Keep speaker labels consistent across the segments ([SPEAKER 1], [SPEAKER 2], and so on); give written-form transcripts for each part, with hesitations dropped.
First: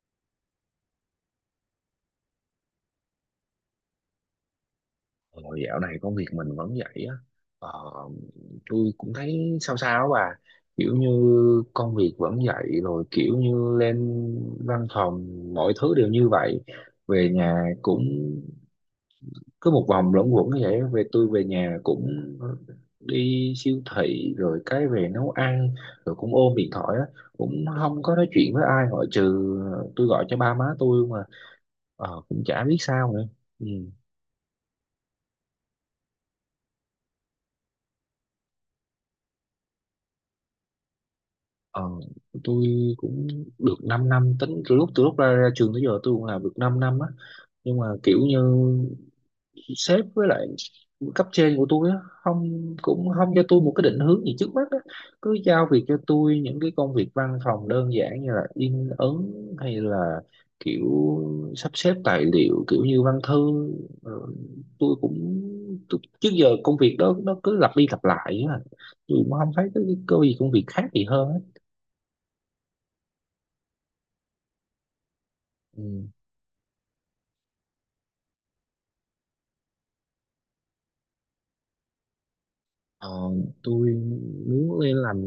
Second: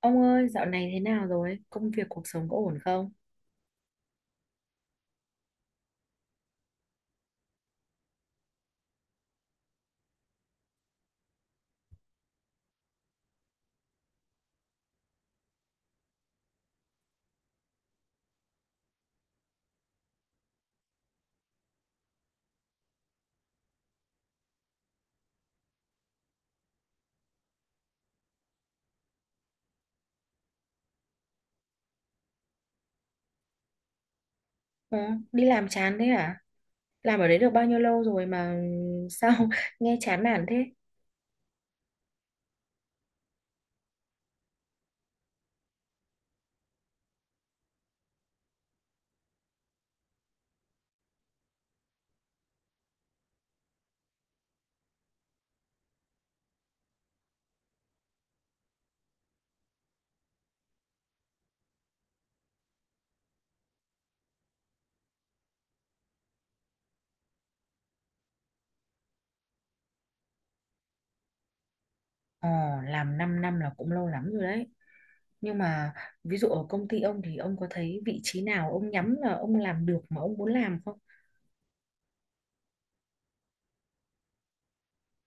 [SPEAKER 1] Ông ơi, dạo này thế nào rồi? Công việc cuộc sống có ổn không?
[SPEAKER 2] Ờ, Dạo này công việc mình vẫn vậy á. ờ, tôi cũng thấy sao sao á bà, kiểu như công việc vẫn vậy, rồi kiểu như lên văn phòng mọi thứ đều như vậy. Về nhà cũng cứ một vòng luẩn quẩn như vậy. Tôi về nhà cũng đi siêu thị rồi cái về nấu ăn, rồi cũng ôm điện thoại á, cũng không có nói chuyện với ai ngoại trừ tôi gọi cho ba má tôi mà. Cũng chả biết sao nữa. Ừ.
[SPEAKER 1] Ờ, Đi làm chán thế à? Làm ở đấy được bao nhiêu lâu rồi mà sao nghe chán nản thế?
[SPEAKER 2] Ờ, tôi cũng được 5 năm năm, tính từ lúc ra trường tới giờ tôi cũng làm được 5 năm á. Nhưng mà kiểu như sếp với lại cấp trên của tôi á, không cũng không cho tôi một cái định hướng gì trước mắt á, cứ giao việc cho tôi những cái công việc văn phòng đơn giản như là in ấn, hay là kiểu sắp xếp tài liệu kiểu như văn thư. Rồi tôi cũng trước giờ công việc đó nó cứ lặp đi lặp lại á, tôi cũng không thấy cái gì công việc khác gì hơn á.
[SPEAKER 1] Ờ, làm 5 năm là cũng lâu lắm rồi đấy. Nhưng mà
[SPEAKER 2] Ừ.
[SPEAKER 1] ví dụ ở công ty ông thì ông có thấy vị trí nào ông nhắm là ông làm được mà ông muốn làm không?
[SPEAKER 2] Ờ, tôi muốn lên làm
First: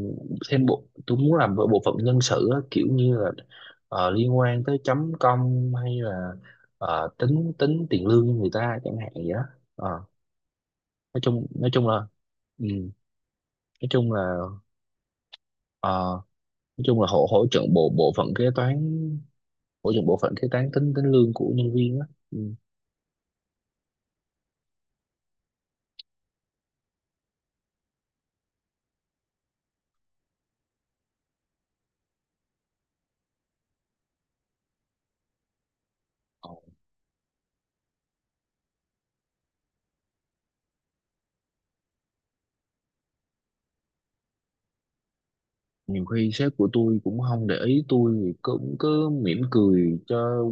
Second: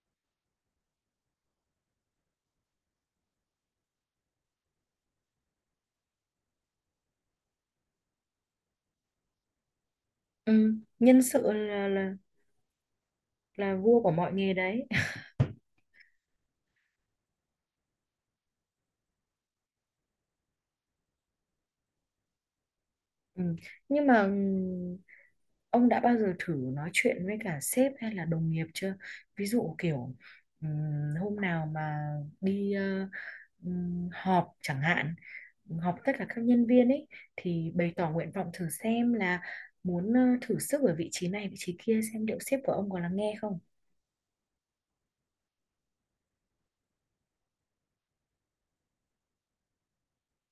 [SPEAKER 2] thêm bộ tôi muốn làm bộ bộ phận nhân sự á, kiểu như là liên quan tới chấm công, hay là tính tính tiền lương cho người ta chẳng hạn vậy đó. Ờ,
[SPEAKER 1] Ừ, nhân
[SPEAKER 2] nói chung
[SPEAKER 1] sự
[SPEAKER 2] nói chung là ừ,
[SPEAKER 1] là
[SPEAKER 2] nói
[SPEAKER 1] vua của
[SPEAKER 2] chung là
[SPEAKER 1] mọi nghề đấy.
[SPEAKER 2] ờ, nói chung là hỗ hỗ trợ bộ bộ phận kế toán, hỗ trợ bộ phận kế toán tính tính lương của nhân viên á.
[SPEAKER 1] Ừ. Nhưng mà ông đã bao giờ thử nói chuyện với cả sếp hay là đồng nghiệp chưa? Ví dụ kiểu ừm, hôm nào mà đi họp chẳng hạn, họp tất cả các
[SPEAKER 2] Ừ.
[SPEAKER 1] nhân viên ấy thì bày tỏ nguyện vọng thử xem là muốn thử sức ở vị trí này vị trí kia xem liệu sếp của ông có lắng nghe không?
[SPEAKER 2] Nhiều khi sếp của tôi cũng không để ý, tôi thì cũng cứ mỉm cười cho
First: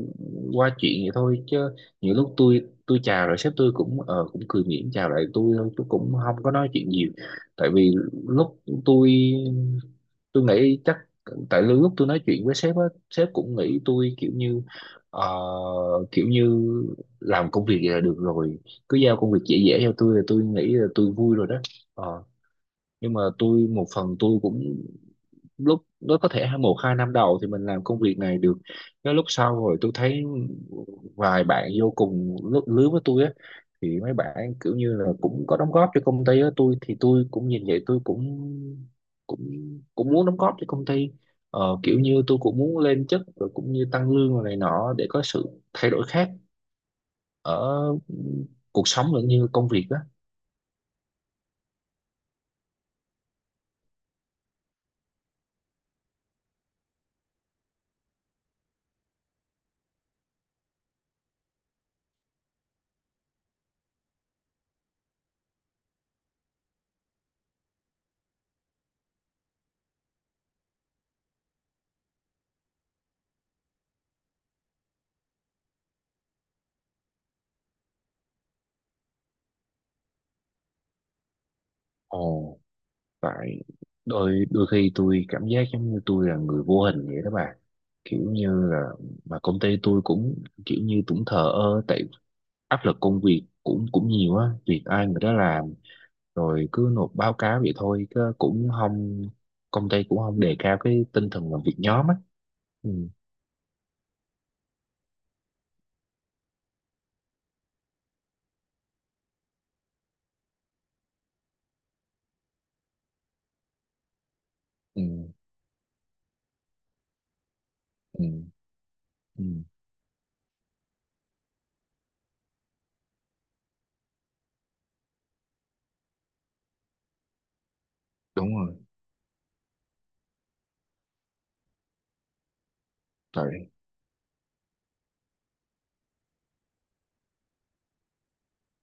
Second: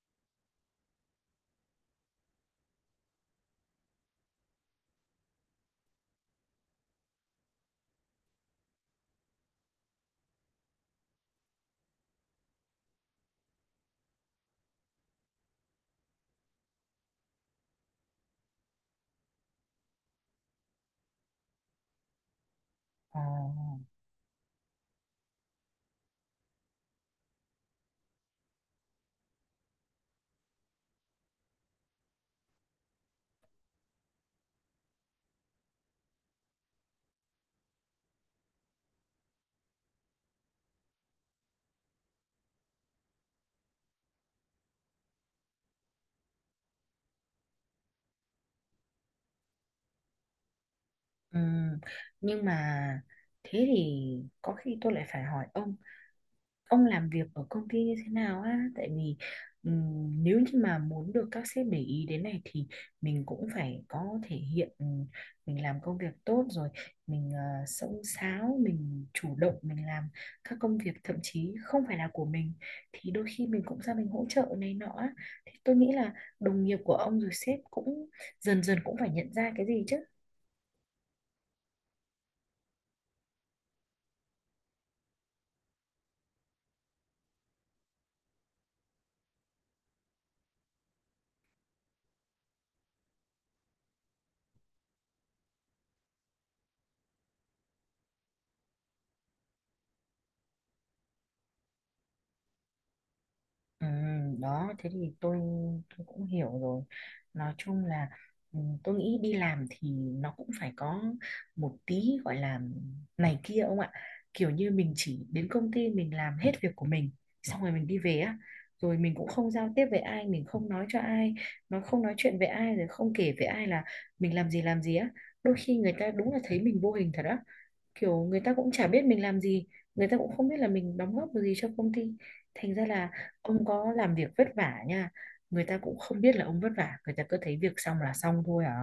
[SPEAKER 2] qua chuyện vậy thôi. Chứ nhiều lúc tôi chào rồi sếp tôi cũng cũng cười mỉm chào lại tôi thôi, chứ cũng không có nói chuyện nhiều. Tại vì lúc tôi nghĩ chắc tại lúc tôi nói chuyện với sếp á, sếp cũng nghĩ tôi kiểu như, ờ, kiểu như làm công việc vậy là được rồi, cứ giao công việc dễ dễ cho tôi là tôi nghĩ là tôi vui rồi đó. Ờ, nhưng mà
[SPEAKER 1] Ồ,
[SPEAKER 2] tôi một phần tôi cũng lúc nó có thể một hai năm đầu thì mình làm công việc này được, cái lúc sau rồi tôi thấy vài bạn vô cùng lứa với tôi á, thì mấy bạn kiểu như là cũng có đóng góp cho công ty á. Tôi thì tôi cũng nhìn vậy, tôi cũng cũng cũng muốn đóng góp cho công ty. Kiểu như tôi cũng muốn lên chức, rồi cũng như tăng lương rồi này nọ, để có sự thay đổi khác ở cuộc sống lẫn như công việc á.
[SPEAKER 1] ừm, nhưng mà thế thì có khi tôi lại phải hỏi ông làm việc ở công ty như thế nào á, tại vì nếu như mà muốn được các sếp để ý đến này thì mình cũng phải có thể hiện, mình làm công việc tốt rồi, mình xông xáo, mình chủ động mình làm các công việc thậm chí không phải là của mình thì đôi khi mình cũng ra mình hỗ trợ này nọ á. Thì tôi nghĩ là đồng nghiệp của ông rồi sếp cũng dần dần cũng phải nhận ra cái gì chứ.
[SPEAKER 2] Ồ. Tại đôi đôi khi tôi cảm giác giống như tôi là người vô hình vậy đó bà, kiểu như là, mà công ty tôi cũng kiểu như cũng thờ ơ. Tại áp lực công việc cũng cũng nhiều á, việc ai người đó làm, rồi cứ nộp báo cáo vậy thôi, chứ cũng không, công ty cũng không đề cao cái tinh thần làm việc nhóm á. Ừ.
[SPEAKER 1] Ừ, đó thế thì tôi cũng hiểu rồi, nói chung là ừ, tôi nghĩ đi làm thì nó cũng phải có một tí gọi là này kia ông ạ, kiểu như mình
[SPEAKER 2] Ừ.
[SPEAKER 1] chỉ đến công ty mình làm hết việc của mình, xong rồi mình đi về
[SPEAKER 2] Ừ.
[SPEAKER 1] á, rồi mình cũng
[SPEAKER 2] Ừ.
[SPEAKER 1] không giao tiếp với ai, mình không nói cho ai, nó không nói chuyện với ai rồi không kể với ai là mình làm gì á, đôi khi người ta đúng là thấy mình vô hình thật á, kiểu người ta
[SPEAKER 2] Đúng
[SPEAKER 1] cũng
[SPEAKER 2] rồi.
[SPEAKER 1] chả biết mình làm gì, người ta cũng không biết là mình đóng góp được gì cho công ty, thành ra là ông
[SPEAKER 2] Tại.
[SPEAKER 1] có làm việc vất vả nha, người ta cũng không biết là ông vất vả, người ta cứ thấy việc xong là xong thôi à.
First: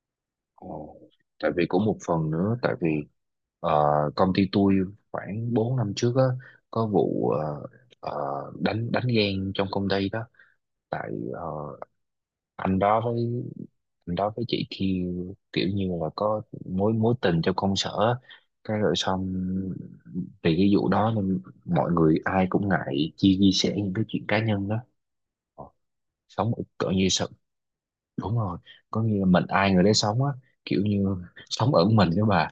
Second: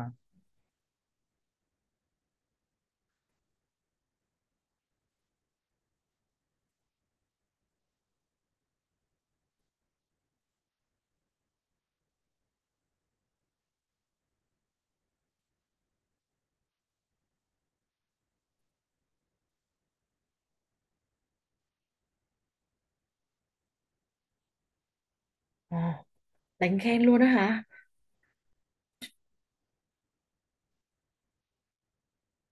[SPEAKER 2] Ồ. Tại vì cũng một phần nữa, tại vì ờ, công ty tôi khoảng 4 năm trước á có vụ ờ, đánh đánh ghen trong công ty đó. Tại anh đó với anh đó với chị kia, kiểu như là có mối mối tình trong công sở á. Cái rồi xong vì cái vụ đó nên mọi người ai cũng ngại chia chia sẻ những cái chuyện cá nhân đó. Ờ,
[SPEAKER 1] Ồ,
[SPEAKER 2] sống ở
[SPEAKER 1] đánh
[SPEAKER 2] cỡ
[SPEAKER 1] ghen
[SPEAKER 2] như
[SPEAKER 1] luôn á
[SPEAKER 2] sao.
[SPEAKER 1] hả
[SPEAKER 2] Đúng rồi, có nghĩa là mình ai người đấy sống á, kiểu như sống ở mình đó bà.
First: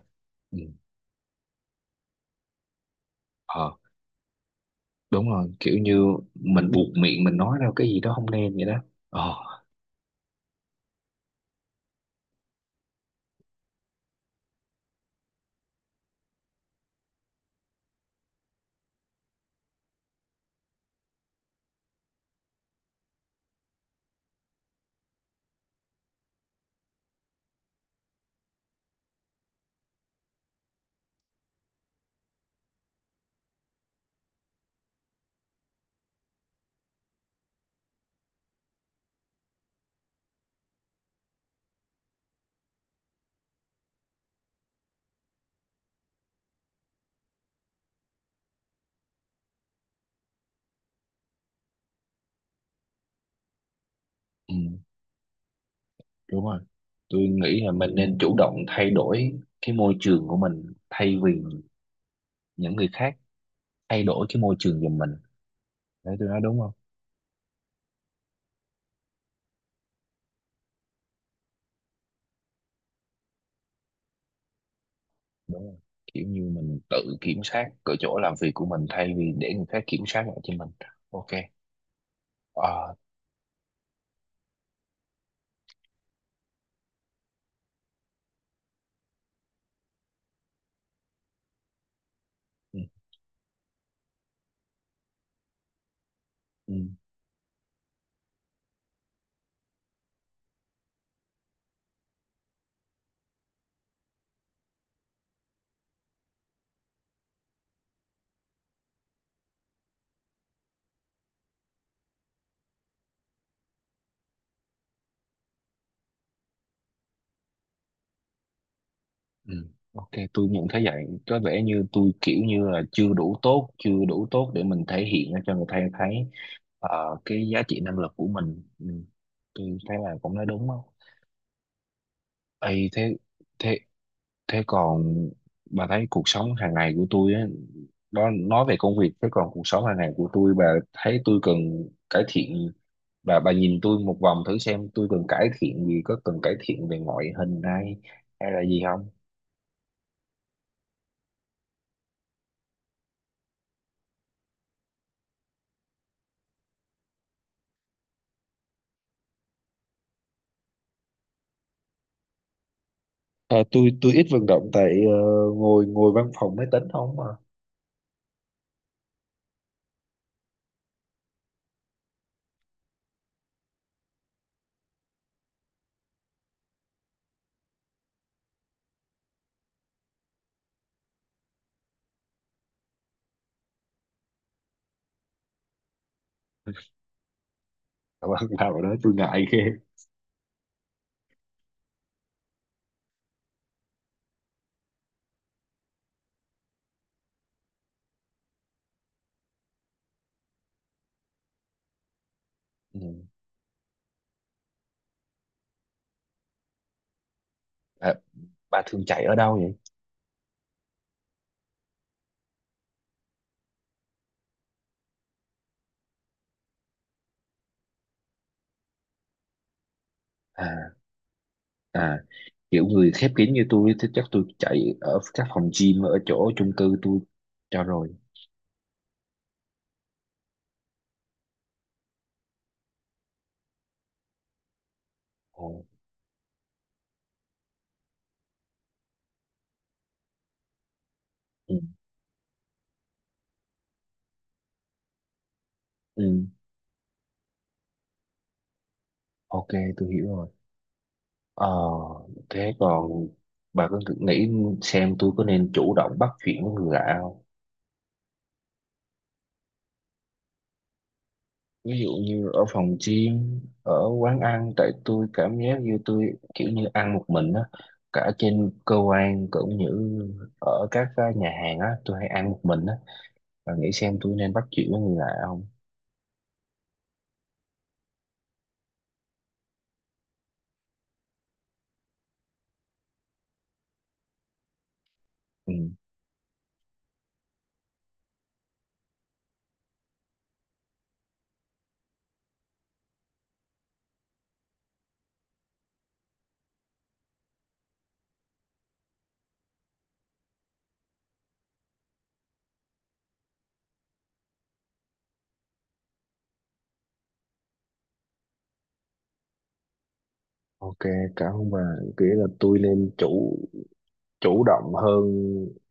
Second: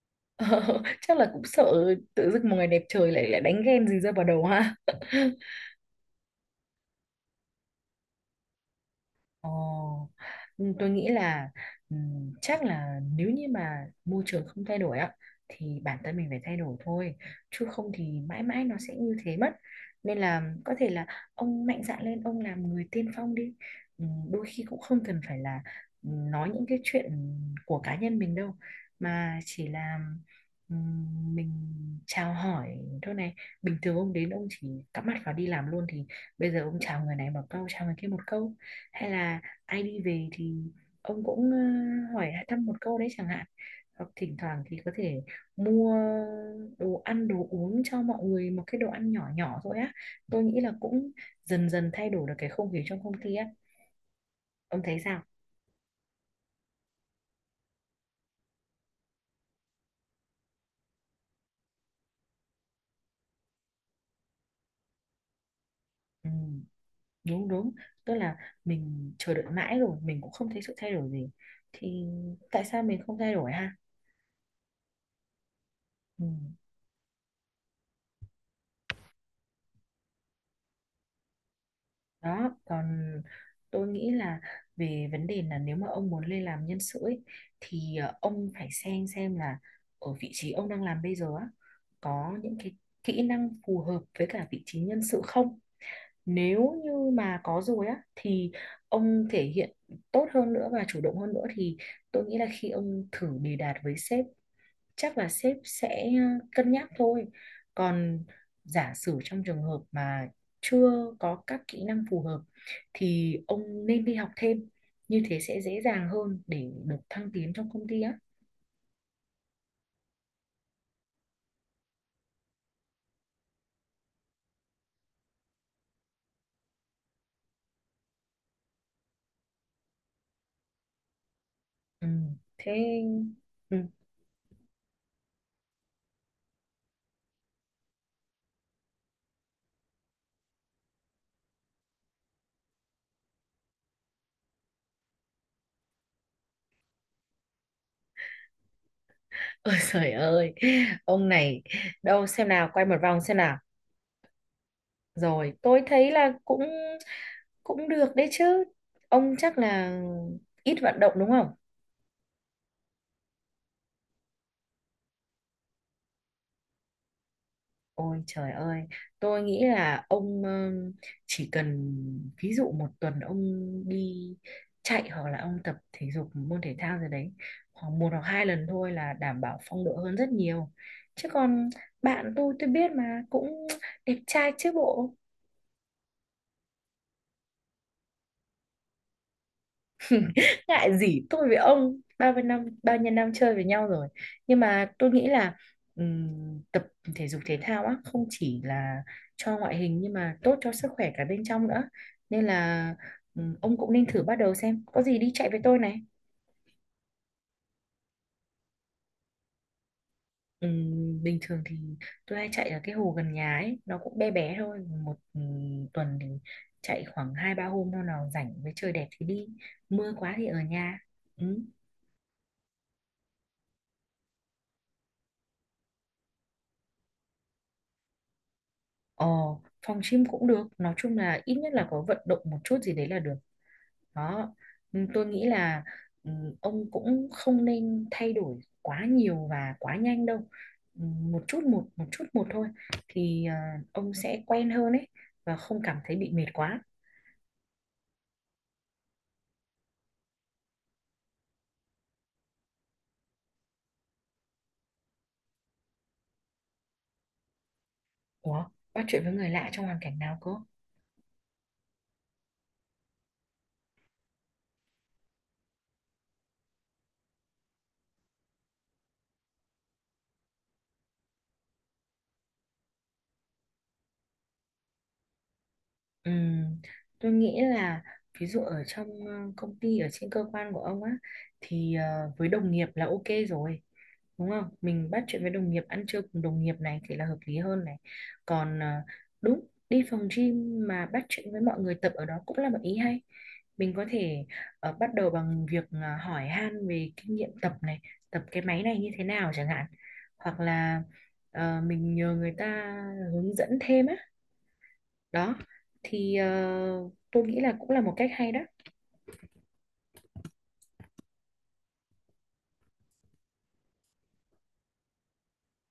[SPEAKER 2] Ừ.
[SPEAKER 1] Ờ, chắc là cũng sợ tự dưng một ngày đẹp trời lại lại đánh
[SPEAKER 2] ờ
[SPEAKER 1] ghen gì rơi vào đầu ha
[SPEAKER 2] Đúng rồi, kiểu như mình buộc miệng mình nói ra cái gì đó không nên vậy đó. ờ
[SPEAKER 1] Ồ, ừ, tôi nghĩ là chắc là nếu như mà môi trường không thay đổi á thì bản thân mình phải thay đổi thôi, chứ không thì mãi mãi nó sẽ như thế mất, nên là có thể là ông mạnh dạn lên ông làm người tiên phong đi. Đôi khi cũng không cần phải là nói những cái chuyện của cá nhân mình đâu, mà chỉ là mình chào hỏi thôi này, bình thường ông đến ông chỉ cắm mặt vào đi làm luôn, thì bây giờ ông chào người này một câu chào người kia một câu, hay là ai đi về thì ông cũng hỏi thăm một câu đấy chẳng hạn, hoặc thỉnh thoảng thì có thể mua đồ ăn đồ uống cho mọi người, một cái đồ ăn nhỏ nhỏ thôi á, tôi nghĩ là cũng dần dần thay đổi được cái không khí trong công ty á.
[SPEAKER 2] ừ.
[SPEAKER 1] Ông thấy sao?
[SPEAKER 2] Đúng rồi, tôi nghĩ là mình nên chủ động thay đổi cái môi trường của mình, thay vì những người khác thay đổi cái môi trường giùm mình. Đấy, tôi
[SPEAKER 1] Ừ,
[SPEAKER 2] nói đúng không?
[SPEAKER 1] đúng đúng, tức là mình chờ đợi mãi rồi mình cũng không thấy sự thay đổi gì, thì tại sao mình không thay đổi ha.
[SPEAKER 2] Đúng rồi, kiểu
[SPEAKER 1] Ừ.
[SPEAKER 2] như mình tự kiểm soát cái chỗ làm việc của mình thay vì để người khác kiểm soát lại cho mình. Ok.
[SPEAKER 1] Đó
[SPEAKER 2] ờ
[SPEAKER 1] còn tôi nghĩ là về vấn đề là nếu mà ông muốn lên làm nhân sự ấy, thì ông phải xem là ở vị trí ông đang làm bây giờ á, có những cái
[SPEAKER 2] ừ.
[SPEAKER 1] kỹ năng phù hợp với cả vị trí nhân sự không, nếu
[SPEAKER 2] Ừ.
[SPEAKER 1] như mà có rồi á thì ông thể hiện tốt hơn nữa và chủ động hơn nữa, thì tôi nghĩ là khi ông thử đề đạt với sếp, chắc là sếp sẽ cân nhắc thôi. Còn giả sử trong trường hợp mà chưa có các kỹ năng phù hợp thì ông nên đi học thêm. Như thế sẽ dễ dàng hơn để được thăng tiến trong công ty á.
[SPEAKER 2] Ừ. Ok, tôi nhận thấy vậy. Có vẻ như tôi kiểu như là chưa đủ tốt, chưa đủ tốt để mình thể hiện ra cho người ta thấy cái giá trị năng lực của mình. Ừ. Tôi thấy là cũng nói đúng không?
[SPEAKER 1] Ừ, thế
[SPEAKER 2] Ê, thế
[SPEAKER 1] ừ.
[SPEAKER 2] thế thế còn bà thấy cuộc sống hàng ngày của tôi á, đó, nói về công việc, thế còn cuộc sống hàng ngày của tôi, bà thấy tôi cần cải thiện. Bà nhìn tôi một vòng thử xem tôi cần cải thiện gì, có cần cải thiện về ngoại hình hay hay là gì.
[SPEAKER 1] Ôi trời ơi, ông này, đâu xem nào, quay một vòng xem nào. Rồi, tôi thấy là cũng cũng được đấy chứ. Ông chắc là ít vận động đúng không?
[SPEAKER 2] À, tôi ít vận động tại ngồi ngồi văn phòng máy tính không à.
[SPEAKER 1] Ôi trời ơi, tôi nghĩ là ông chỉ cần ví dụ một tuần ông đi chạy hoặc là ông tập thể dục môn thể thao gì đấy khoảng một hoặc hai lần thôi là đảm bảo phong độ hơn rất nhiều. Chứ còn bạn tôi biết mà cũng đẹp trai chứ bộ.
[SPEAKER 2] Mà bạn nào đó tôi ngại ghê.
[SPEAKER 1] Ngại gì, tôi với ông bao nhiêu năm chơi với nhau rồi, nhưng mà tôi nghĩ là tập thể dục thể thao á không chỉ là cho ngoại hình nhưng mà tốt cho sức khỏe cả bên trong nữa, nên là
[SPEAKER 2] Ừ.
[SPEAKER 1] ông cũng nên thử bắt đầu xem, có gì đi chạy với tôi này.
[SPEAKER 2] À, bà thường chạy ở đâu vậy?
[SPEAKER 1] Bình thường thì tôi hay chạy ở cái hồ gần nhà ấy, nó cũng bé bé thôi, một tuần thì chạy khoảng hai ba hôm, hôm nào rảnh với trời đẹp thì đi, mưa quá thì ở
[SPEAKER 2] à
[SPEAKER 1] nhà. Ừ.
[SPEAKER 2] à kiểu người khép kín như tôi thì chắc tôi chạy ở các phòng gym ở chỗ chung cư tôi cho rồi.
[SPEAKER 1] Ờ, phòng gym cũng được, nói chung là ít nhất là có vận động một chút gì đấy là được. Đó. Ừ, tôi nghĩ là
[SPEAKER 2] Ồ.
[SPEAKER 1] ừ, ông cũng không nên thay đổi quá nhiều và quá nhanh đâu. Ừ, một chút
[SPEAKER 2] Ừ.
[SPEAKER 1] một một chút một thôi, thì à, ông sẽ quen hơn ấy và không cảm thấy bị mệt
[SPEAKER 2] Ừ.
[SPEAKER 1] quá.
[SPEAKER 2] Ok, tôi hiểu rồi. ờ Thế còn bà có nghĩ xem tôi có nên chủ động bắt chuyện với người lạ không?
[SPEAKER 1] Ủa, bắt chuyện với người lạ trong hoàn cảnh nào cơ?
[SPEAKER 2] Ví dụ như ở phòng gym, ở quán ăn, tại tôi cảm giác như tôi kiểu như ăn một mình á, cả trên cơ quan cũng như ở các nhà hàng á tôi hay ăn một mình á, và nghĩ xem tôi nên bắt chuyện với người lạ không.
[SPEAKER 1] Ừm, tôi nghĩ là ví dụ ở trong công ty ở trên cơ quan của ông á, thì với đồng nghiệp là ok rồi, đúng không, mình bắt chuyện với đồng
[SPEAKER 2] Ừ.
[SPEAKER 1] nghiệp, ăn trưa cùng đồng nghiệp này thì là hợp lý hơn này. Còn à, đúng đi phòng gym mà bắt chuyện với mọi người tập ở đó cũng là một ý hay, mình có thể bắt đầu bằng việc à, hỏi han về kinh nghiệm tập này, tập cái máy này như thế nào chẳng hạn, hoặc là mình nhờ người ta hướng dẫn thêm á, đó thì tôi nghĩ là cũng là một cách hay đó.
[SPEAKER 2] Ok, cảm ơn bà. Nghĩa là tôi nên chủ chủ động hơn,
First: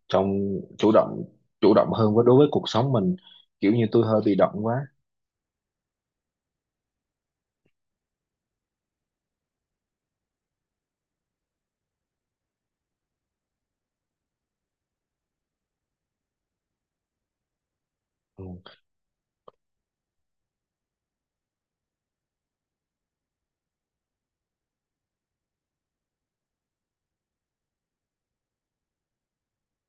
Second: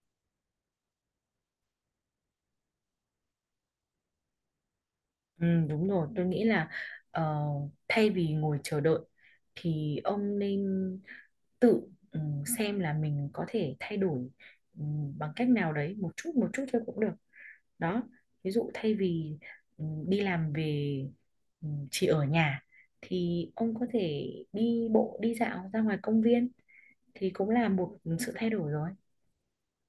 [SPEAKER 2] trong chủ động hơn đối với cuộc sống mình. Kiểu như tôi hơi bị động quá.
[SPEAKER 1] Ừ, đúng rồi, tôi nghĩ là ờ, thay vì ngồi chờ đợi thì ông nên tự ừ, xem là mình có thể thay đổi ừ, bằng cách nào đấy, một chút thôi cũng được. Đó, ví dụ
[SPEAKER 2] Ừ.
[SPEAKER 1] thay vì ừ, đi làm về ừ, chỉ ở nhà, thì ông có thể đi bộ đi dạo ra ngoài công viên, thì cũng là một sự thay đổi rồi.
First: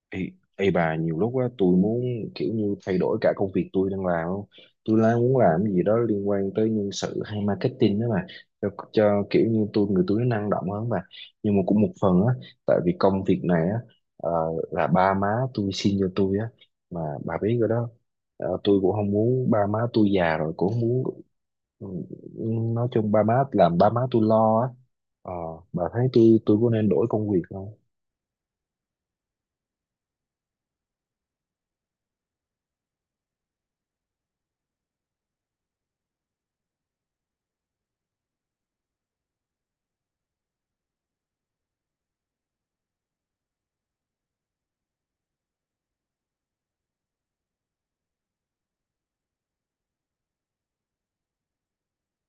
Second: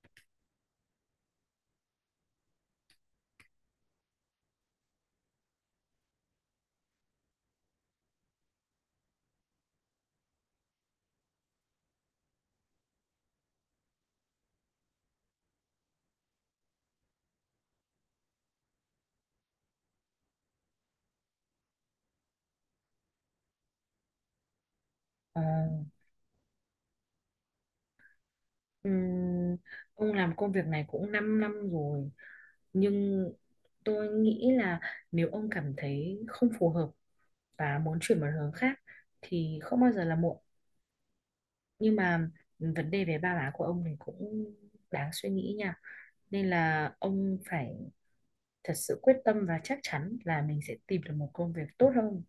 [SPEAKER 2] Ê, ê, bà nhiều lúc á tôi muốn kiểu như thay đổi cả công việc tôi đang làm không? Tôi đang muốn làm cái gì đó liên quan tới nhân sự hay marketing đó mà, cho kiểu như tôi người tôi nó năng động hơn mà. Nhưng mà cũng một phần á, tại vì công việc này á ờ, là ba má tôi xin cho tôi á, mà bà biết rồi đó. Tôi cũng không muốn ba má tôi già rồi cũng không muốn, ừ, nói chung ba má làm ba má tôi lo á. Ờ,
[SPEAKER 1] Ờ.
[SPEAKER 2] bà thấy tôi có nên đổi công việc không?
[SPEAKER 1] Ừm, ông làm công việc này cũng 5 năm rồi, nhưng tôi nghĩ là nếu ông cảm thấy không phù hợp và muốn chuyển một hướng khác thì không bao giờ là muộn, nhưng mà vấn đề về ba má của ông thì cũng đáng suy nghĩ nha, nên là ông phải thật sự quyết tâm và chắc chắn là mình sẽ tìm được một công việc tốt hơn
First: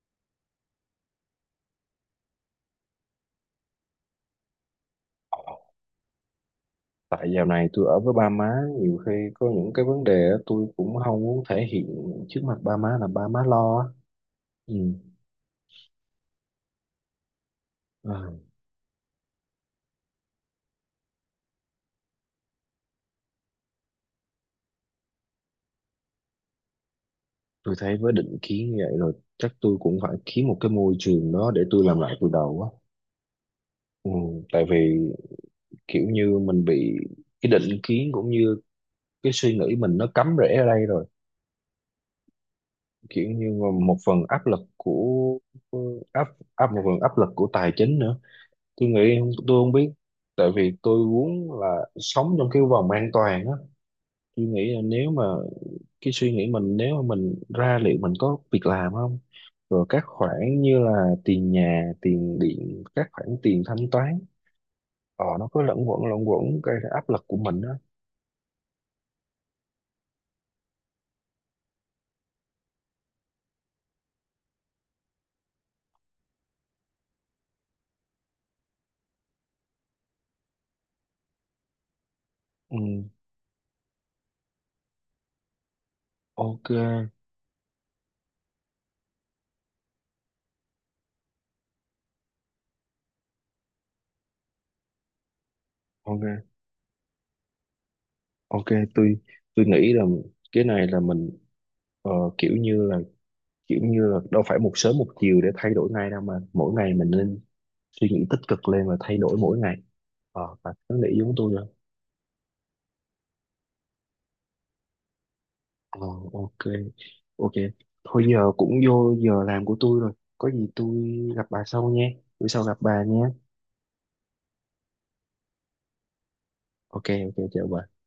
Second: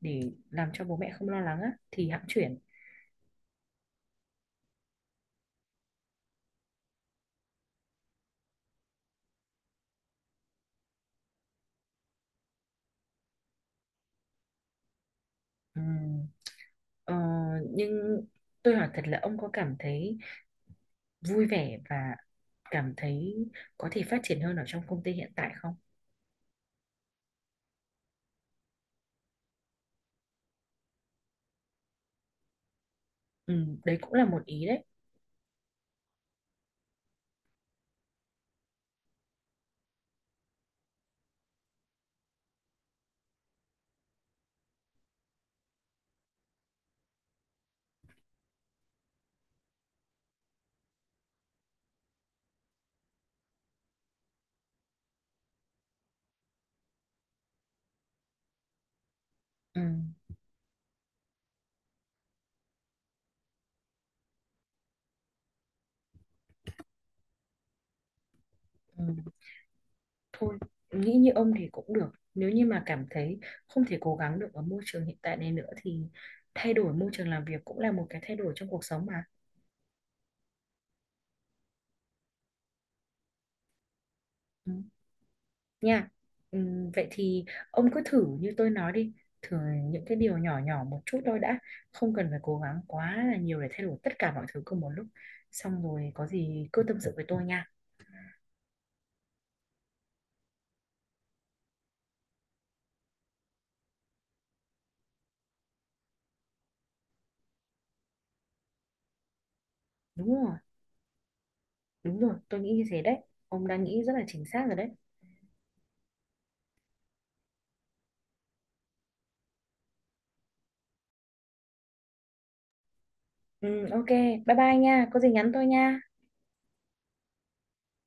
[SPEAKER 1] để làm cho bố mẹ không lo lắng á thì hẵng chuyển.
[SPEAKER 2] Tại dạo này tôi ở với ba má nhiều khi có những cái vấn đề á, tôi cũng không muốn thể hiện trước mặt ba má là ba má lo á. Ừ.
[SPEAKER 1] Ừm, ờ, nhưng
[SPEAKER 2] À,
[SPEAKER 1] tôi hỏi thật là ông có cảm thấy vui vẻ và cảm thấy có thể phát triển hơn ở trong công ty hiện tại không?
[SPEAKER 2] tôi thấy với định kiến như vậy rồi, chắc tôi cũng phải kiếm một cái môi trường đó để tôi làm lại từ đầu á.
[SPEAKER 1] Ừ, đấy
[SPEAKER 2] Ừ.
[SPEAKER 1] cũng là một
[SPEAKER 2] Tại
[SPEAKER 1] ý
[SPEAKER 2] vì
[SPEAKER 1] đấy.
[SPEAKER 2] kiểu như mình bị cái định kiến cũng như cái suy nghĩ mình nó cắm rễ ở đây rồi, kiểu như mà một phần áp lực của áp áp một phần áp lực của tài chính nữa. Tôi nghĩ tôi không biết. Tại vì tôi muốn là sống trong cái vòng an toàn á, tôi nghĩ là nếu mà cái suy nghĩ mình, nếu mà mình ra liệu mình có việc làm không,
[SPEAKER 1] Ừ,
[SPEAKER 2] rồi các khoản như là tiền nhà tiền điện, các khoản tiền thanh toán, nó cứ lẫn quẩn gây ra áp lực của mình á.
[SPEAKER 1] ừ, thôi, nghĩ như ông thì cũng được. Nếu như mà cảm thấy không thể cố gắng được ở môi trường hiện tại này nữa thì thay đổi môi trường làm việc cũng là một cái thay đổi trong cuộc sống mà.
[SPEAKER 2] Ừ.
[SPEAKER 1] Ừ. Nha.
[SPEAKER 2] Ok.
[SPEAKER 1] Vậy thì ông cứ thử như tôi nói đi, thử những cái điều nhỏ nhỏ một chút thôi đã, không cần phải cố gắng quá là nhiều để thay đổi tất cả mọi thứ cùng một lúc. Xong rồi có
[SPEAKER 2] Ok.
[SPEAKER 1] gì cứ tâm sự với tôi nha.
[SPEAKER 2] Ok. Tôi nghĩ là cái này là mình ờ, kiểu như là đâu phải một sớm một chiều để thay đổi ngay đâu, mà mỗi ngày mình nên suy nghĩ tích cực lên và thay đổi mỗi ngày.
[SPEAKER 1] Đúng rồi,
[SPEAKER 2] Và nó nghĩ giống tôi rồi.
[SPEAKER 1] đúng rồi, tôi nghĩ như thế đấy. Ông đang nghĩ rất là chính xác rồi đấy.
[SPEAKER 2] ờ ok. Ok. Thôi giờ cũng vô giờ làm của tôi rồi, có gì tôi gặp bà sau nha, bữa sau gặp bà nha.
[SPEAKER 1] Ok, bye bye nha, có gì nhắn tôi nha.
[SPEAKER 2] Ok. Ok, chào bà.